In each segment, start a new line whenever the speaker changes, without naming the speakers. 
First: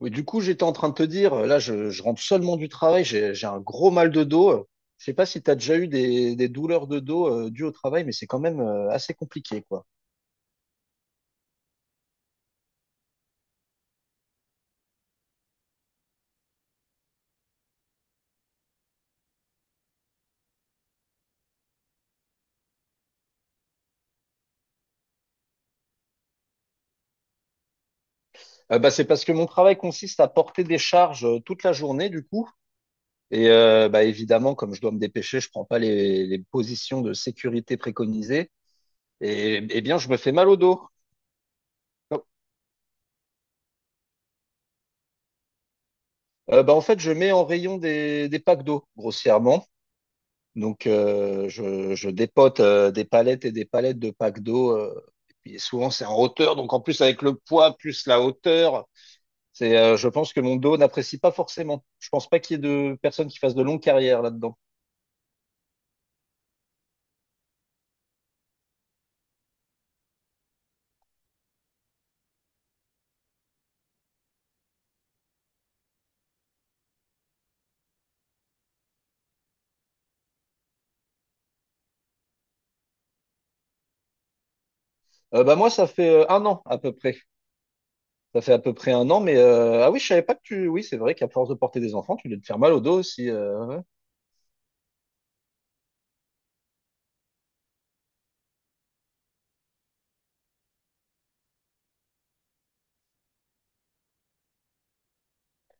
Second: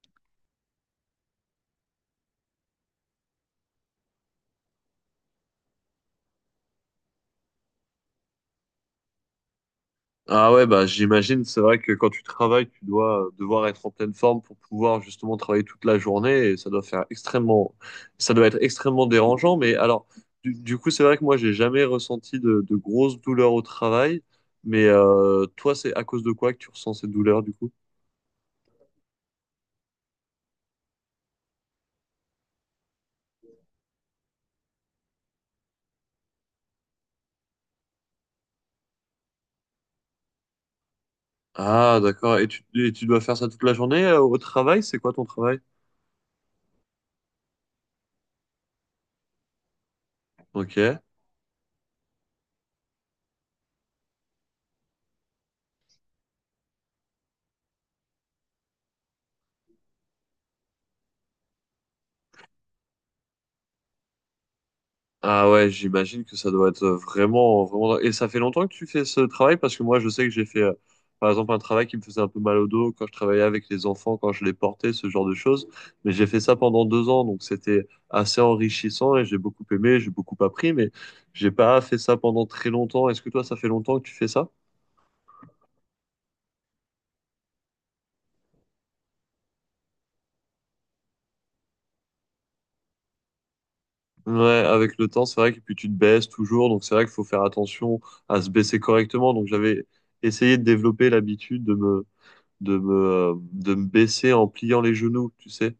Oui, du coup, j'étais en train de te dire, là, je rentre seulement du travail, j'ai un gros mal de dos. Je sais pas si tu as déjà eu des douleurs de dos dues au travail, mais c'est quand même assez compliqué, quoi.
Ah ouais, bah j'imagine, c'est vrai que quand tu travailles, tu dois devoir être en pleine forme pour pouvoir justement travailler toute la journée et ça doit être extrêmement dérangeant. Mais alors, du coup, c'est vrai que moi, j'ai jamais ressenti de grosses douleurs au travail. Mais toi, c'est à cause de quoi que tu ressens ces douleurs du coup?
Bah, c'est parce que mon travail consiste à porter des charges toute la journée, du coup. Et bah, évidemment, comme je dois me dépêcher, je prends pas les positions de sécurité préconisées. Et eh bien, je me fais mal au dos.
Ah, d'accord. Et tu dois faire ça toute la journée au travail? C'est quoi ton travail?
Bah, en fait, je mets en rayon des packs d'eau, grossièrement. Donc,
Ok.
je dépote des palettes et des palettes de packs d'eau. Et puis souvent, c'est en hauteur. Donc, en plus, avec le poids plus la hauteur, je pense que mon dos n'apprécie pas forcément. Je pense pas qu'il y ait de personnes qui fassent de longues carrières là-dedans.
Ah ouais, j'imagine que ça doit être vraiment, vraiment. Et ça fait longtemps que tu fais ce travail parce que moi, je sais que j'ai fait, par exemple, un travail qui me faisait un peu mal au dos quand je travaillais avec les enfants, quand je les portais, ce genre de choses. Mais j'ai fait ça pendant 2 ans, donc c'était assez enrichissant et j'ai beaucoup aimé, j'ai beaucoup appris, mais j'ai pas fait ça pendant très longtemps. Est-ce que toi, ça fait longtemps que tu fais ça?
Bah moi, ça fait un an à peu près. Ça fait à peu près un an, mais ah oui, je savais pas que tu. Oui, c'est vrai qu'à force de porter des enfants, tu dois te faire mal au dos aussi. Ouais.
Ouais, avec le temps, c'est vrai que puis tu te baisses toujours, donc c'est vrai qu'il faut faire attention à se baisser correctement. Donc j'avais essayé de développer l'habitude de me de me baisser en pliant les genoux, tu sais.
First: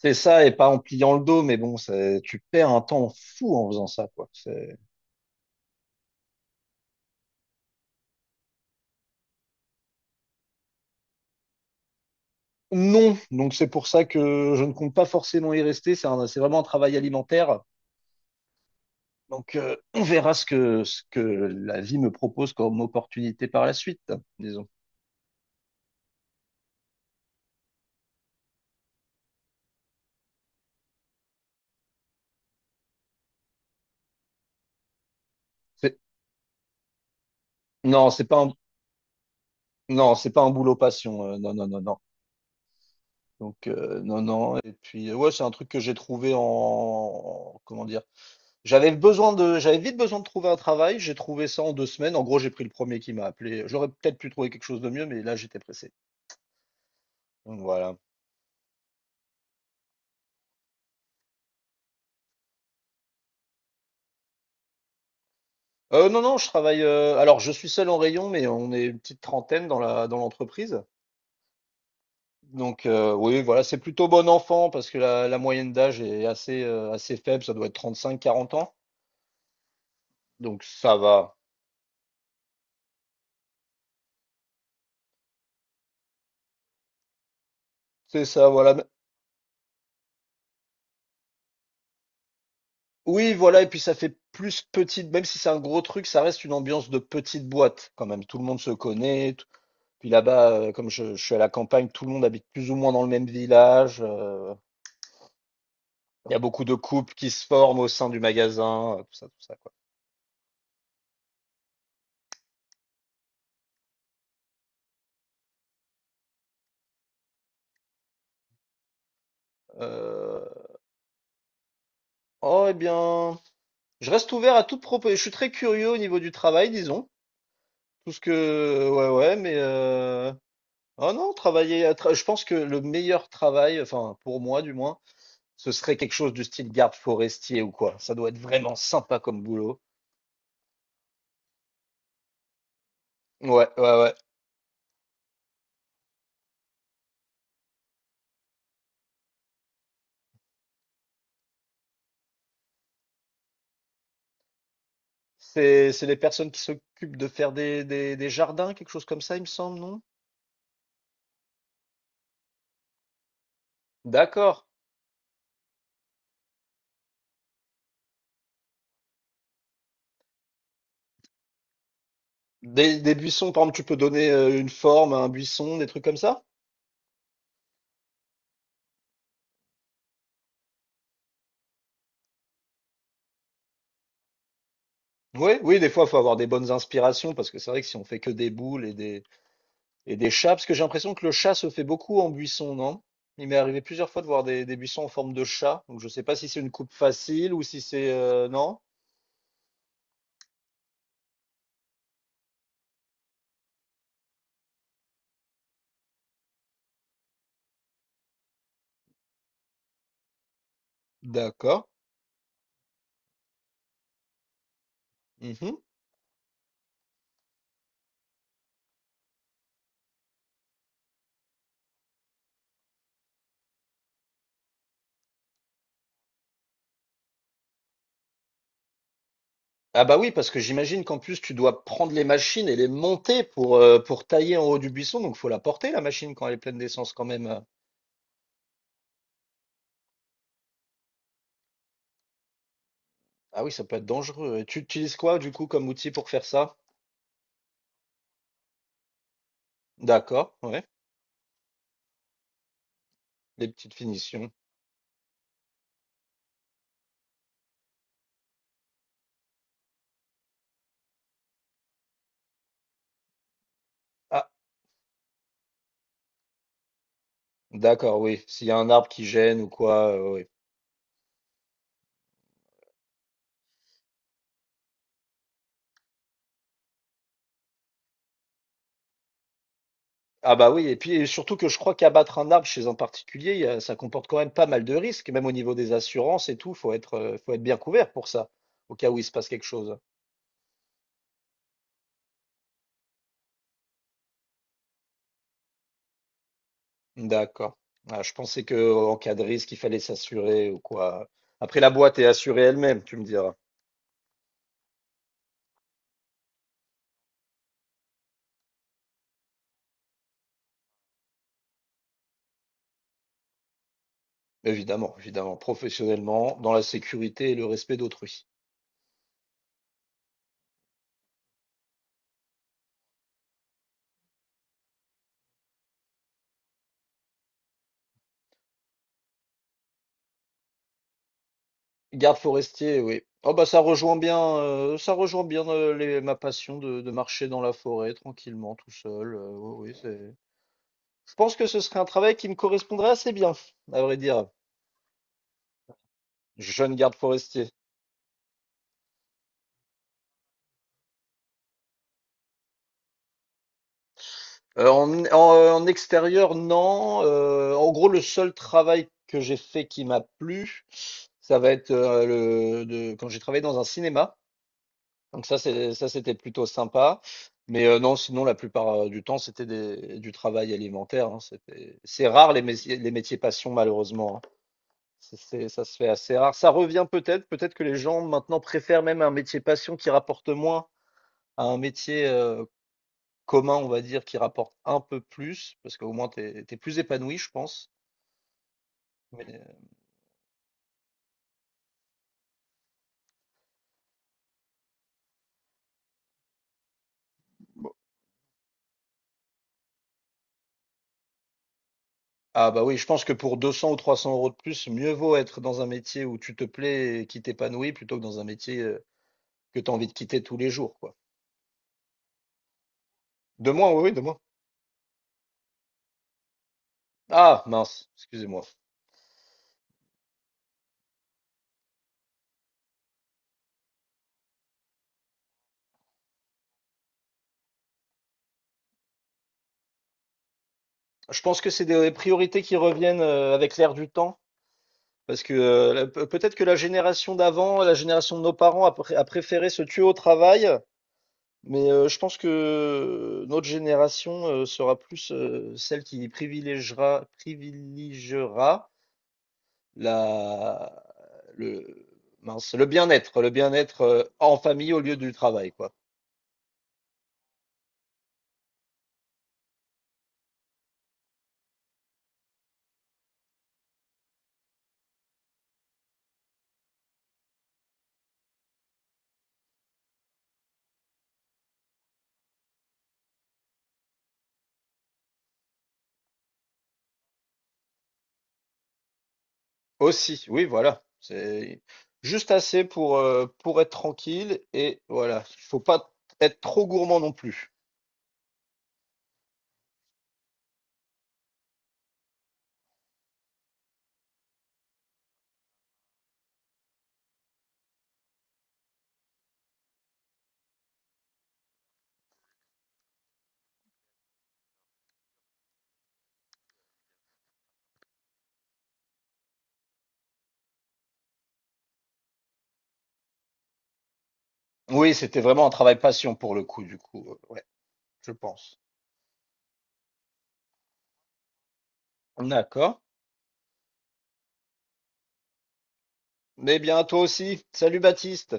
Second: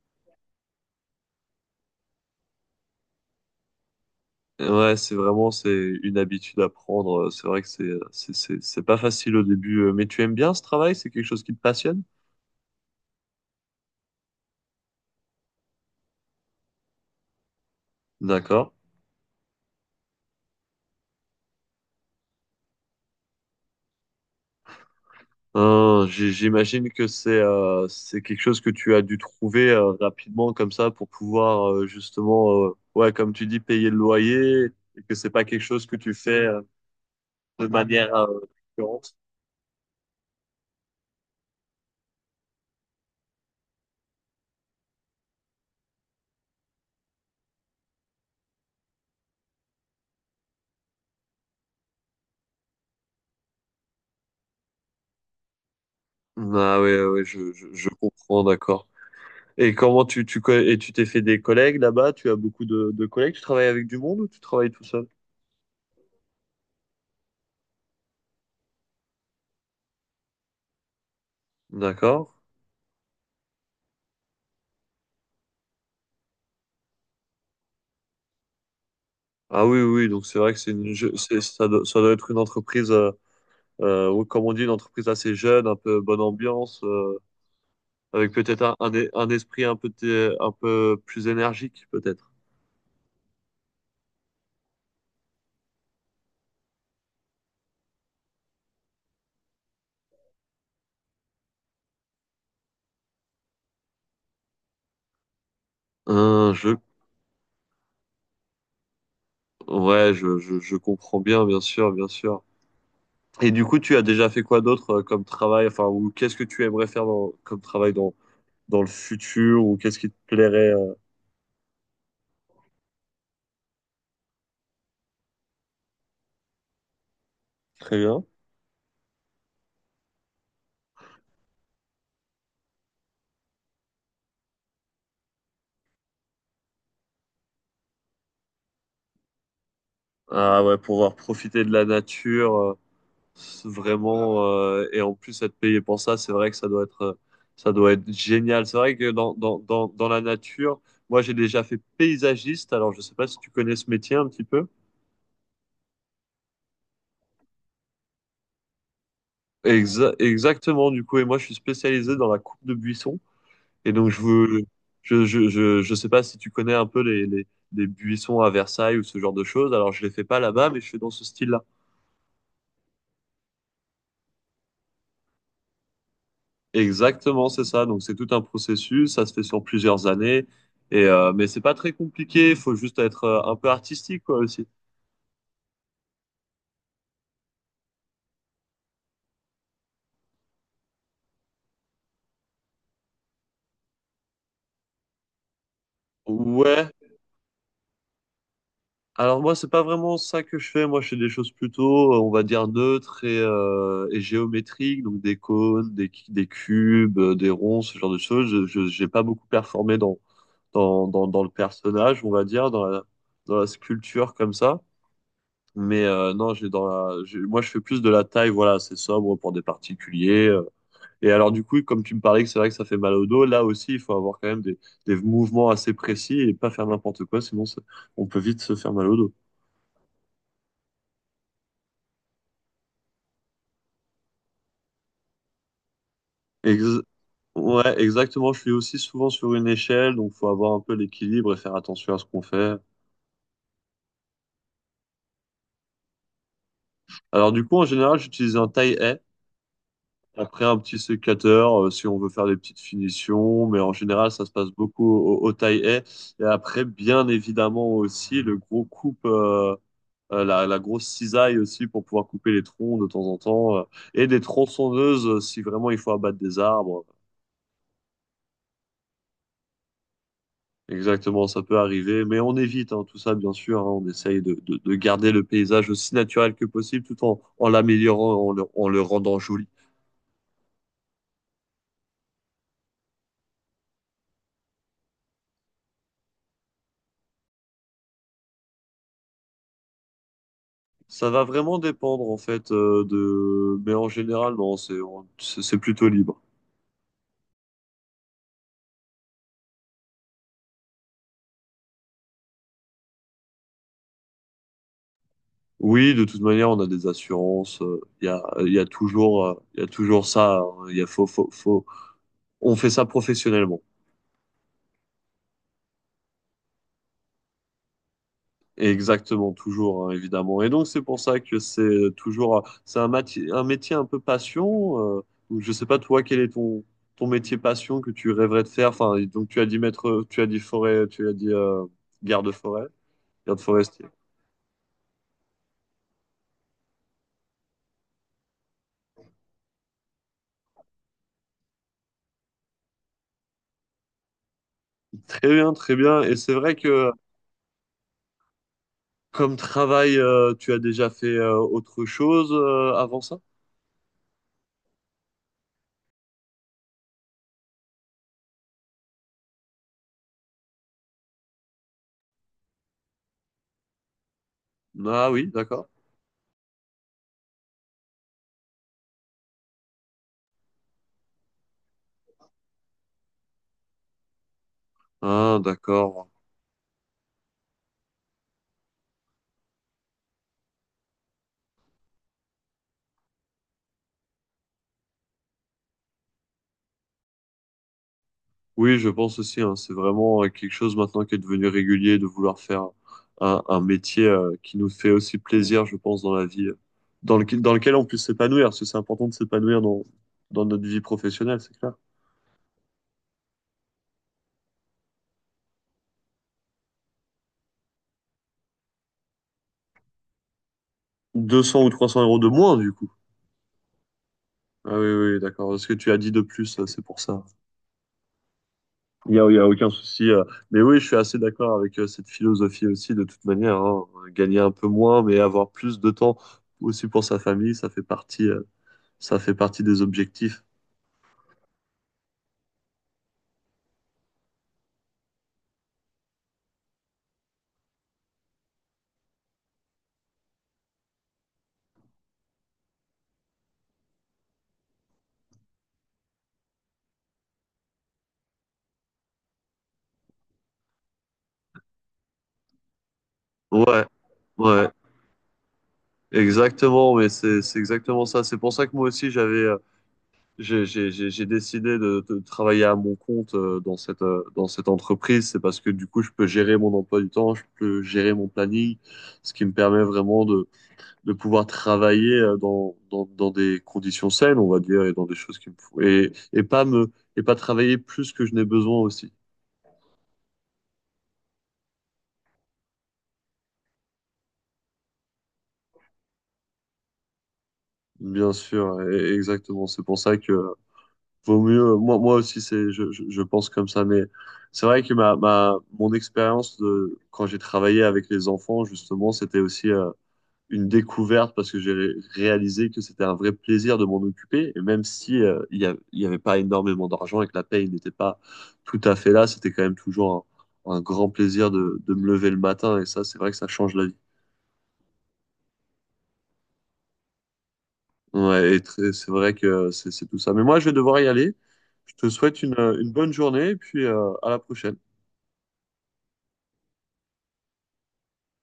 C'est ça, et pas en pliant le dos, mais bon, tu perds un temps fou en faisant ça, quoi. C'est
Ouais, c'est une habitude à prendre. C'est vrai que c'est pas facile au début, mais tu aimes bien ce travail? C'est quelque chose qui te passionne?
Non, donc c'est pour ça que je ne compte pas forcément y rester. C'est vraiment un travail alimentaire.
D'accord.
Donc on verra ce que la vie me propose comme opportunité par la suite, disons.
J'imagine que c'est quelque chose que tu as dû trouver rapidement comme ça pour pouvoir justement, ouais, comme tu dis, payer le loyer et que c'est pas quelque chose que
C'est-
tu fais de
Non,
manière
c'est pas un,
récurrente.
non, c'est pas un boulot passion. Non, non, non, non. Donc non, non. Et puis ouais, c'est un truc que j'ai trouvé comment dire. J'avais vite besoin de trouver un travail. J'ai trouvé ça en 2 semaines. En gros, j'ai pris le premier qui m'a appelé. J'aurais peut-être pu trouver quelque chose de mieux, mais là j'étais pressé.
Ah oui, oui, je,
Donc
je, je
voilà.
comprends, d'accord. Et comment tu, tu, co- et tu t'es fait des collègues là-bas? Tu as beaucoup de collègues? Tu travailles avec du monde ou tu travailles tout seul?
Non, non, alors je suis seul en rayon, mais on est une petite trentaine dans la dans l'entreprise.
D'accord.
Donc, oui, voilà, c'est plutôt bon enfant parce que la moyenne d'âge est assez faible, ça doit être 35 40 ans,
Ah oui, oui, oui, donc c'est vrai que
donc
c'est une,
ça
je-
va.
c'est, ça doit être une entreprise, ou comme on dit, une entreprise assez jeune, un peu bonne ambiance,
C'est
avec
ça,
peut-être un,
voilà.
un, e- un esprit un peu plus énergique, peut-être.
Oui, voilà, et puis ça fait plus petite même si c'est un gros truc, ça reste une ambiance de petite boîte quand même. Tout le monde se connaît, t puis là-bas, comme je suis à la campagne, tout le monde habite plus ou moins dans le même village. Il y a
Hein,
beaucoup de couples qui se forment au sein du magasin, tout ça, quoi.
ouais, je comprends bien, bien sûr, bien sûr. Et du coup, tu as déjà fait quoi d'autre comme travail, enfin, ou qu'est-ce que tu aimerais faire comme travail dans le futur, ou qu'est-ce qui te
Heu
plairait?
Oh, eh bien, je reste ouvert à toute proposition. Je suis très curieux au niveau du travail, disons.
Très bien.
Ouais, ouais, Oh non, Je pense que le meilleur travail, enfin pour moi du moins, ce serait quelque chose du style garde forestier ou quoi. Ça doit être vraiment sympa comme boulot.
Ah ouais, pouvoir profiter de la nature,
Ouais, ouais, ouais.
et en plus être payé pour ça, c'est vrai que ça doit être génial. C'est vrai que dans la nature, moi j'ai déjà fait paysagiste, alors je sais pas si tu connais ce métier un petit peu.
C'est les personnes qui s'occupent de faire des jardins, quelque chose comme ça, il me semble, non?
Exactement, du coup, et moi je suis spécialisé dans la coupe de buissons, et donc je
D'accord.
veux, je sais pas si tu connais un peu les, les buissons à Versailles ou ce genre de choses, alors je les fais pas là-bas, mais je fais dans ce style-là.
Des buissons, par exemple, tu peux donner une forme à un buisson, des trucs comme ça?
Exactement, c'est ça. Donc c'est tout un processus, ça se fait sur plusieurs années. Mais c'est pas très compliqué, il faut juste être un peu artistique quoi aussi.
Oui, oui, des fois, il faut avoir des bonnes inspirations parce que c'est vrai que si on fait que des boules et et des chats, parce que j'ai l'impression que le chat se fait beaucoup en buisson, non? Il m'est arrivé plusieurs fois de voir des buissons en forme de chat, donc je sais pas si c'est une coupe
Ouais.
facile ou si non?
Alors moi c'est pas vraiment ça que je fais. Moi je fais des choses plutôt, on va dire neutres et géométriques, donc des cônes, des, cu- des cubes, des ronds, ce genre de choses. J'ai pas beaucoup performé dans le
D'accord.
personnage, on va dire, dans la sculpture comme ça.
Mhm.
Mais non, j'ai dans la, j'ai- moi je fais plus de la taille, voilà, c'est sobre pour des particuliers. Et alors, du coup, comme tu me parlais que c'est vrai que ça fait mal au dos, là aussi, il faut avoir quand même des mouvements assez précis et pas faire n'importe quoi, on peut vite se faire mal au dos.
Ah bah oui, parce que j'imagine qu'en plus, tu dois prendre les machines et les monter pour tailler en haut du buisson, donc faut la porter, la machine, quand elle est pleine
Ex-
d'essence quand même.
ouais, exactement. Je suis aussi souvent sur une échelle, donc faut avoir un peu l'équilibre et faire attention à ce qu'on fait.
Ah oui, ça peut être dangereux. Et tu utilises quoi, du coup, comme outil pour faire ça?
Alors, du coup, en général, j'utilise un taille-haie,
D'accord,
après un
ouais.
petit sécateur si on veut faire des petites finitions,
Des
mais en
petites
général, ça se
finitions.
passe beaucoup au taille-haie. Et après, bien évidemment aussi, le gros coupe. La grosse cisaille aussi pour pouvoir couper les troncs de temps en temps, et des tronçonneuses si vraiment il faut abattre des arbres.
D'accord, oui. S'il y a un arbre qui gêne ou quoi, oui.
Exactement, ça peut arriver, mais on évite, hein, tout ça, bien sûr, hein. On essaye de garder le paysage aussi naturel que possible tout en l'améliorant, en le rendant joli.
Ah bah oui, et puis et surtout que je crois qu'abattre un arbre chez un particulier, ça comporte quand même pas mal de risques, même au niveau des assurances et tout, faut être bien couvert pour ça, au cas où il se passe quelque chose.
Ça va vraiment dépendre en fait de... Mais en général, non, c'est on- c'est c'est plutôt libre.
D'accord. Ah, je pensais que en cas de risque, il fallait s'assurer ou quoi. Après, la boîte est assurée elle-même, tu me diras.
Oui, de toute manière, on a des assurances. Il y a toujours, il y a toujours ça, hein. Il y a faut, faut, faut... On fait ça professionnellement.
Évidemment, évidemment, professionnellement, dans la sécurité et le respect d'autrui.
Exactement, toujours, hein, évidemment. Et donc, c'est pour ça que c'est un métier un peu passion. Donc, je sais pas, toi, quel est ton, ton métier passion que tu rêverais de faire? Enfin, et donc, tu as dit maître, tu as dit forêt, tu as dit
Garde
garde-forêt,
forestier, oui. Oh bah
garde-forestier.
ça rejoint bien, les ma passion de marcher dans la forêt tranquillement tout seul. Oui, oui, c'est je pense que ce serait un travail qui me correspondrait assez bien, à vrai dire,
Très bien, très bien. Et c'est vrai
jeune
que
garde forestier.
comme travail, tu as déjà fait autre chose avant ça?
En extérieur non, en gros le seul travail que j'ai fait qui m'a plu, ça va être, le de quand j'ai travaillé dans un cinéma.
Ah oui,
Donc ça,
d'accord.
c'est ça, c'était plutôt sympa. Mais non, sinon, la plupart du temps, c'était du travail alimentaire, hein. C'est rare les métiers passion, malheureusement, hein.
Ah,
Ça se fait
d'accord.
assez rare. Ça revient peut-être que les gens maintenant préfèrent même un métier passion qui rapporte moins à un métier commun, on va dire, qui rapporte un peu plus, parce qu'au moins, t'es plus épanoui, je pense.
Oui, je pense aussi, hein,
Mais,
c'est vraiment quelque chose maintenant qui est devenu régulier de vouloir faire un métier qui nous fait aussi plaisir, je pense, dans la vie, dans lequel
Bon,
on puisse s'épanouir, parce que c'est important de s'épanouir dans notre vie professionnelle, c'est clair.
ah bah oui, je pense que pour 200 ou 300 euros de plus, mieux vaut être dans un métier où tu te plais et qui t'épanouit plutôt que dans un métier que tu as envie de quitter tous les jours, quoi.
200 ou 300 euros de moins, du coup.
De moi, oui, oui, de moi.
Ah oui, oui, oui, d'accord. Ce que tu as dit de plus, c'est pour ça.
Ah, mince, excusez-moi.
Il y a aucun souci. Mais oui, je suis assez d'accord avec cette philosophie aussi, de toute manière, hein. Gagner un peu moins, mais avoir plus de temps aussi pour sa famille, ça fait partie des objectifs.
Je pense que c'est des priorités qui reviennent avec l'air du temps. Parce que peut-être que la génération d'avant, la génération de nos parents a préféré se tuer au travail, mais je pense que notre génération sera plus celle qui privilégiera la, le, mince, le
Ouais,
bien-être en
ouais,
famille au lieu du travail, quoi.
exactement, mais c'est exactement ça. C'est pour ça que moi aussi j'avais j'ai décidé de travailler à mon compte dans cette entreprise. C'est parce que du coup je peux gérer mon emploi du temps, je peux gérer mon planning, ce qui me permet vraiment de pouvoir travailler dans des conditions saines, on va dire, et dans des choses qui me font et pas travailler plus que je n'ai besoin aussi.
Aussi, oui, voilà. C'est juste assez pour être tranquille et voilà. Il faut pas être trop gourmand non plus.
Bien sûr, exactement. C'est pour ça que Vaut mieux, moi aussi, je pense comme ça, mais c'est vrai que mon expérience de, quand j'ai travaillé avec les enfants, justement, c'était aussi une découverte parce que j'ai réalisé que c'était un vrai plaisir de m'en occuper. Et même si il y avait pas énormément d'argent et que la paye n'était pas tout à fait là, c'était quand même toujours un grand plaisir de me lever le matin. Et ça, c'est vrai que ça change la vie.
Oui, c'était vraiment un travail passion pour le coup, du coup. Ouais, je
Ouais,
pense.
c'est vrai que c'est tout ça. Mais moi, je vais devoir y aller. Je te souhaite une,
D'accord.
une bonne journée et puis à la prochaine.
Mais bien à toi aussi. Salut Baptiste.